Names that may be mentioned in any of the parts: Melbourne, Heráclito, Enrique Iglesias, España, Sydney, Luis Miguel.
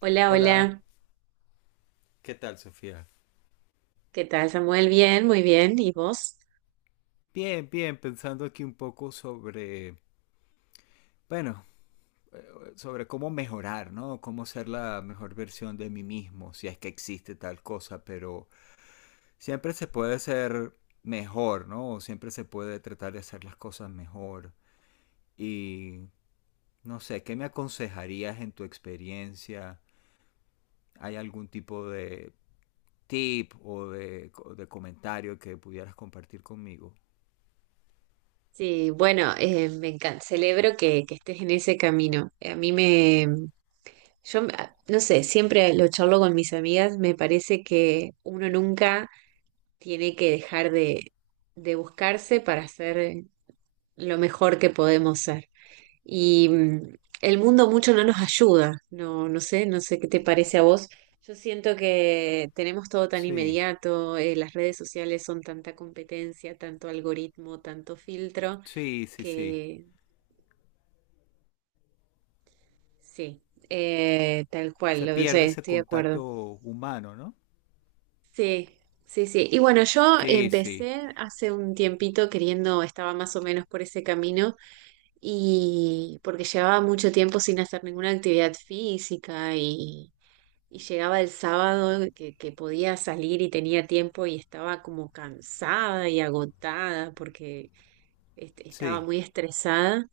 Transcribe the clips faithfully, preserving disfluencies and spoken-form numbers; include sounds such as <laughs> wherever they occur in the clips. Hola, Hola. hola. ¿Qué tal, Sofía? ¿Qué tal, Samuel? Bien, muy bien. ¿Y vos? Bien, bien, pensando aquí un poco sobre, bueno, eh, sobre cómo mejorar, ¿no? Cómo ser la mejor versión de mí mismo, si es que existe tal cosa, pero siempre se puede ser mejor, ¿no? O siempre se puede tratar de hacer las cosas mejor. Y no sé, ¿qué me aconsejarías en tu experiencia? ¿Hay algún tipo de tip o de, o de comentario que pudieras compartir conmigo? Sí, bueno, eh, me encanta. Celebro que, que estés en ese camino. A mí me, yo, me- ah, no sé, siempre lo charlo con mis amigas. Me parece que uno nunca tiene que dejar de, de buscarse para ser lo mejor que podemos ser. Y mm, el mundo mucho no nos ayuda, no, no sé, no sé qué te parece a vos. Yo siento que tenemos todo tan Sí, inmediato, eh, las redes sociales son tanta competencia, tanto algoritmo, tanto filtro, sí, sí, sí. que sí, eh, tal cual, Se lo sé, pierde ese estoy de acuerdo. contacto humano, ¿no? Sí, sí, sí. Y bueno, yo Sí, sí, empecé hace un tiempito queriendo, estaba más o menos por ese camino y porque llevaba mucho tiempo sin hacer ninguna actividad física y Y llegaba el sábado que, que podía salir y tenía tiempo y estaba como cansada y agotada porque est- estaba sí. muy estresada.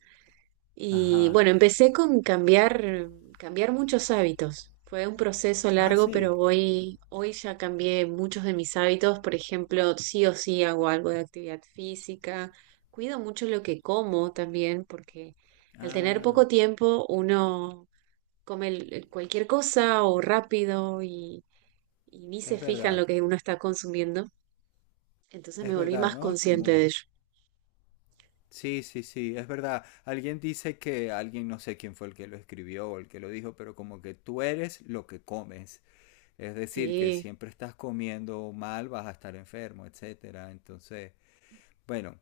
Y Ajá. bueno, empecé con cambiar, cambiar muchos hábitos. Fue un proceso Ah, largo, pero sí. hoy, hoy ya cambié muchos de mis hábitos. Por ejemplo, sí o sí hago algo de actividad física. Cuido mucho lo que como también, porque al tener Ah, poco tiempo uno come el- cualquier cosa o rápido y y ni se es fija en verdad. lo que uno está consumiendo. Entonces me Es volví verdad, más ¿no? consciente de Como... ello. Sí, sí, sí, es verdad. Alguien dice que alguien, no sé quién fue el que lo escribió o el que lo dijo, pero como que tú eres lo que comes. Es decir, que Sí, siempre estás comiendo mal, vas a estar enfermo, etcétera. Entonces, bueno,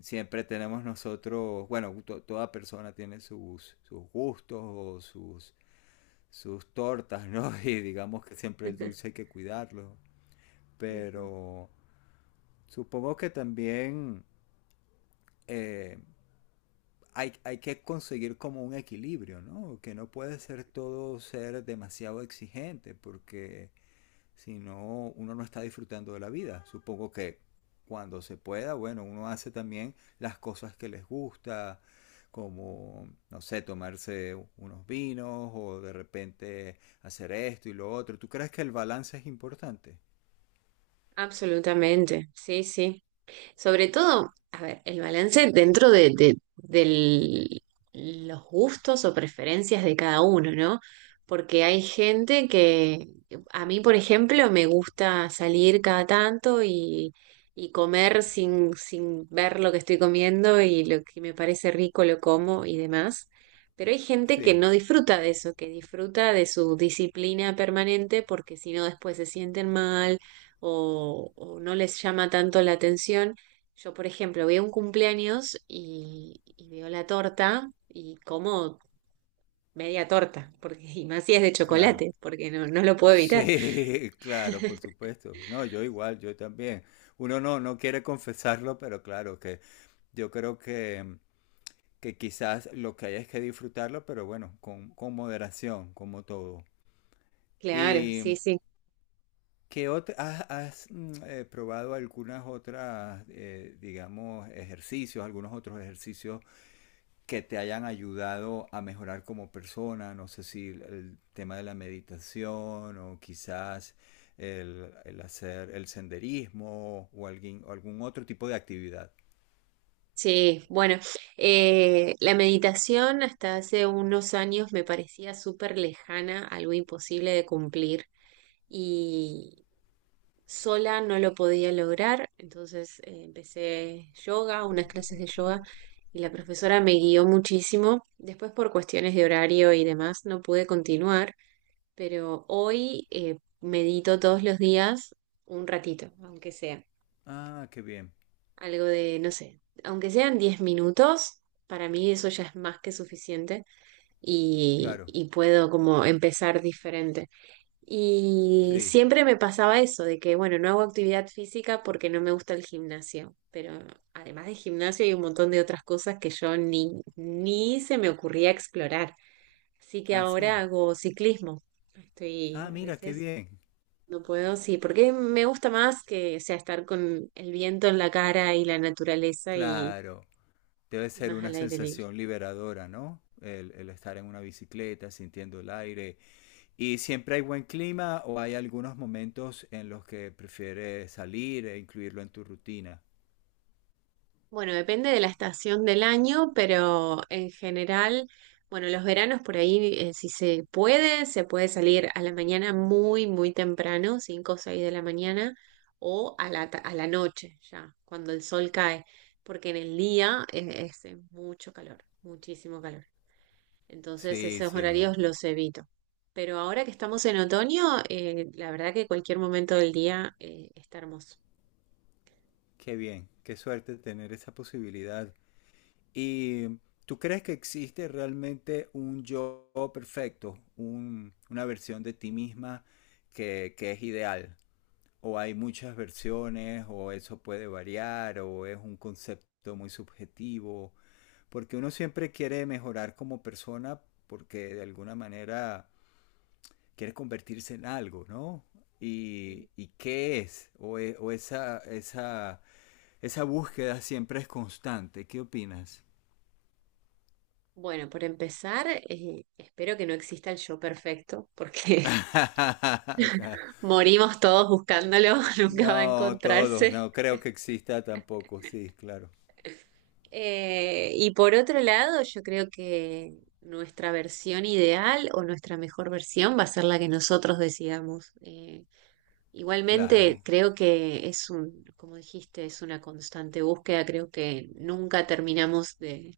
siempre tenemos nosotros, bueno, to- toda persona tiene sus, sus gustos o sus sus tortas, ¿no? <laughs> Y digamos que siempre el dulce <laughs> hay que cuidarlo. ujú. Pero supongo que también eh, hay, hay, que conseguir como un equilibrio, ¿no? Que no puede ser todo ser demasiado exigente, porque si no, uno no está disfrutando de la vida. Supongo que cuando se pueda, bueno, uno hace también las cosas que les gusta, como, no sé, tomarse unos vinos o de repente hacer esto y lo otro. ¿Tú crees que el balance es importante? Absolutamente. Sí, sí. Sobre todo, a ver, el balance dentro de, de- del- los gustos o preferencias de cada uno, ¿no? Porque hay gente que, a mí, por ejemplo, me gusta salir cada tanto y, y comer sin, sin ver lo que estoy comiendo y lo que me parece rico lo como y demás. Pero hay gente que Sí, no disfruta de eso, que disfruta de su disciplina permanente porque si no después se sienten mal o, o no les llama tanto la atención. Yo, por ejemplo, veo un cumpleaños y, y veo la torta y como media torta, porque, y más si es de claro. chocolate, porque no, no lo puedo evitar. Sí, <laughs> claro, por supuesto. No, yo igual, yo también. Uno no, no quiere confesarlo, pero claro que yo creo que que quizás lo que hay es que disfrutarlo, pero bueno, con, con moderación, como todo. Claro, sí, ¿Y sí. qué otra, has, has mm, eh, probado algunas otras, eh, digamos, ejercicios, algunos otros ejercicios que te hayan ayudado a mejorar como persona? No sé si el, el tema de la meditación o quizás el, el hacer el senderismo o alguien, o algún otro tipo de actividad. Sí, bueno, eh, la meditación hasta hace unos años me parecía súper lejana, algo imposible de cumplir. Y, Sola no lo podía lograr, entonces eh, empecé yoga, unas clases de yoga, y la profesora me guió muchísimo. Después por cuestiones de horario y demás no pude continuar, pero hoy eh, medito todos los días un ratito, aunque sea Ah, qué bien, algo de, no sé, aunque sean diez minutos, para mí eso ya es más que suficiente y, claro, y puedo como empezar diferente. Y sí. siempre me pasaba eso, de que, bueno, no hago actividad física porque no me gusta el gimnasio, pero además de gimnasio hay un montón de otras cosas que yo ni, ni se me ocurría explorar. Así que Ah, ahora sí. hago ciclismo. Estoy, Ah, a mira, qué veces bien. no puedo, sí, porque me gusta más que, o sea, estar con el viento en la cara y la naturaleza y Claro, debe ser más una al aire libre. sensación liberadora, ¿no? El, el estar en una bicicleta, sintiendo el aire. ¿Y siempre hay buen clima o hay algunos momentos en los que prefieres salir e incluirlo en tu rutina? Bueno, depende de la estación del año, pero en general, bueno, los veranos por ahí, eh, si se puede, se puede salir a la mañana muy, muy temprano, cinco o seis de la mañana, o a la, ta- a la noche ya, cuando el sol cae, porque en el día eh, es, es eh, mucho calor, muchísimo calor. Entonces Sí, esos sí, ¿no? horarios los evito. Pero ahora que estamos en otoño, eh, la verdad que cualquier momento del día, eh, está hermoso. Qué bien, qué suerte tener esa posibilidad. ¿Y tú crees que existe realmente un yo perfecto, un- una versión de ti misma que, que es ideal? ¿O hay muchas versiones, o eso puede variar, o es un concepto muy subjetivo, porque uno siempre quiere mejorar como persona porque de alguna manera quiere convertirse en algo, ¿no? ¿Y, y qué es? O, e- o esa, esa, esa búsqueda siempre es constante. ¿Qué opinas? Bueno, por empezar, eh, espero que no exista el yo perfecto, porque <laughs> Ok. <laughs> morimos todos buscándolo, <laughs> nunca va a No, todos, encontrarse. no creo que exista tampoco, sí, claro, Eh, y por otro lado, yo creo que nuestra versión ideal o nuestra mejor versión va a ser la que nosotros decidamos. Eh, igualmente, claro, creo que es un, como dijiste, es una constante búsqueda, creo que nunca terminamos de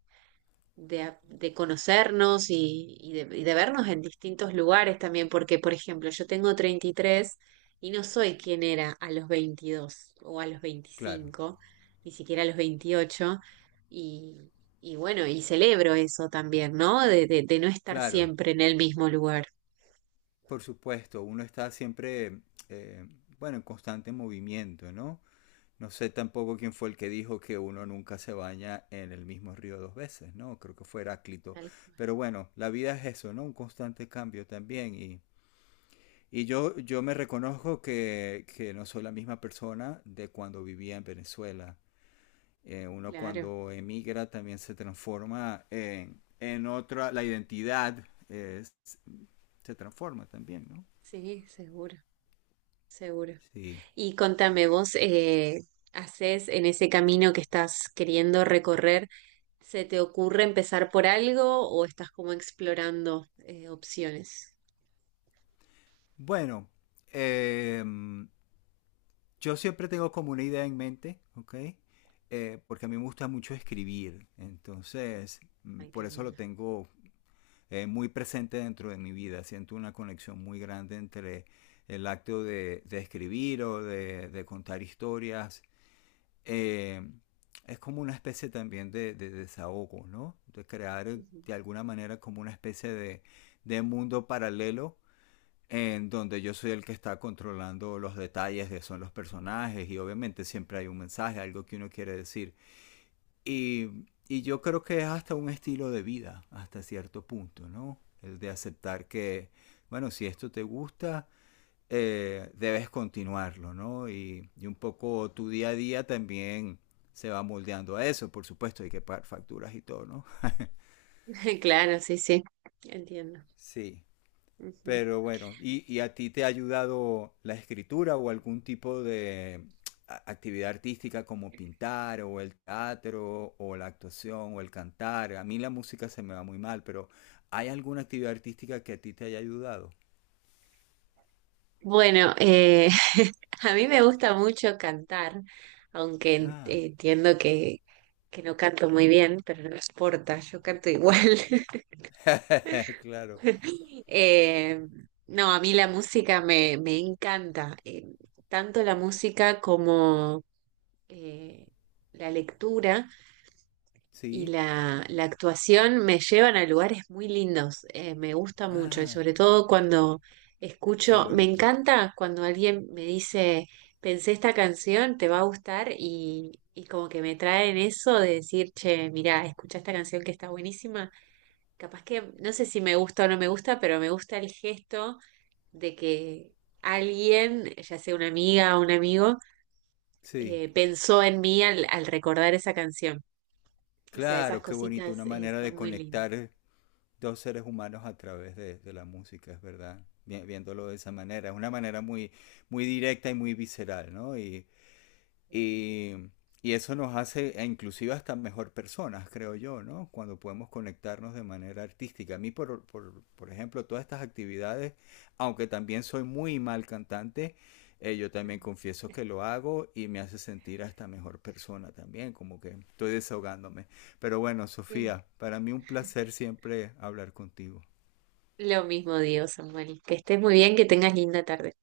de, a- de conocernos y, y de, y de vernos en distintos lugares también, porque, por ejemplo, yo tengo treinta y tres y no soy quien era a los veintidós o a los claro, veinticinco ni siquiera a los veintiocho y, y bueno, y celebro eso también, ¿no? De, de, de no estar claro. siempre en el mismo lugar. Por supuesto, uno está siempre, eh, bueno, en constante movimiento, ¿no? No sé tampoco quién fue el que dijo que uno nunca se baña en el mismo río dos veces, ¿no? Creo que fue Heráclito. Tal cual. Pero bueno, la vida es eso, ¿no? Un constante cambio también. Y, y yo, yo me reconozco que, que no soy la misma persona de cuando vivía en Venezuela. Eh, uno Claro, cuando emigra también se transforma en, en otra, la identidad eh, se transforma también, ¿no? sí, seguro, seguro. Sí. Y contame, vos eh, haces en ese camino que estás queriendo recorrer, ¿se te ocurre empezar por algo o estás como explorando eh, opciones? Bueno, eh, yo siempre tengo como una idea en mente, ¿ok? Eh, porque a mí me gusta mucho escribir, entonces mm, Ay, qué por eso lo lindo. tengo eh, muy presente dentro de mi vida. Siento una conexión muy grande entre el acto de, de escribir o de, de contar historias. Eh, es como una especie también de, de desahogo, ¿no? De crear Ujú. de alguna manera como una especie de, de mundo paralelo en donde yo soy el que está controlando los detalles de son los personajes y obviamente siempre hay un mensaje, algo que uno quiere decir. Y, y yo creo que es hasta un estilo de vida, hasta cierto punto, ¿no? El de aceptar que, bueno, si esto te gusta, eh, debes continuarlo, ¿no? Y, y, un poco tu día a día también se va moldeando a eso, por supuesto, hay que pagar facturas y todo, ¿no? <laughs> Claro, sí, sí, entiendo. Sí. Ujú. Pero bueno, ¿y, y a ti te ha ayudado la escritura o algún tipo de a- actividad artística como pintar o el teatro o la actuación o el cantar? A mí la música se me va muy mal, pero ¿hay alguna actividad artística que a ti te haya ayudado? Bueno, eh, <laughs> a mí me gusta mucho cantar, aunque en- Ah, entiendo que, que no canto muy bien, pero no importa, yo canto igual. <laughs> <laughs> claro, Eh, no, a mí la música me, me encanta, eh, tanto la música como eh, la lectura. Y sí. la, la actuación me llevan a lugares muy lindos, eh, me gusta mucho y Ah, sobre todo cuando qué escucho, me bonito. encanta cuando alguien me dice, pensé esta canción, te va a gustar y, y como que me traen eso de decir, che, mirá, escucha esta canción que está buenísima, capaz que no sé si me gusta o no me gusta, pero me gusta el gesto de que alguien, ya sea una amiga o un amigo, Sí, eh, pensó en mí al al recordar esa canción. O sea, esas claro, qué bonito, cositas una eh, manera de son muy lindas. conectar dos seres humanos a través de, de la música, es verdad, viéndolo de esa manera. Es una manera muy, muy directa y muy visceral, ¿no? Y y, y eso nos hace e inclusive hasta mejor personas, creo yo, ¿no? Cuando podemos conectarnos de manera artística. A mí, por, por, por ejemplo, todas estas actividades, aunque también soy muy mal cantante, eh, yo también confieso que lo hago y me hace sentir hasta mejor persona también, como que estoy desahogándome. Pero bueno, Sí. Sofía, para mí un placer siempre hablar contigo. Lo mismo digo, Samuel. Que estés muy bien, que tengas linda tarde.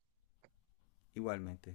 Igualmente.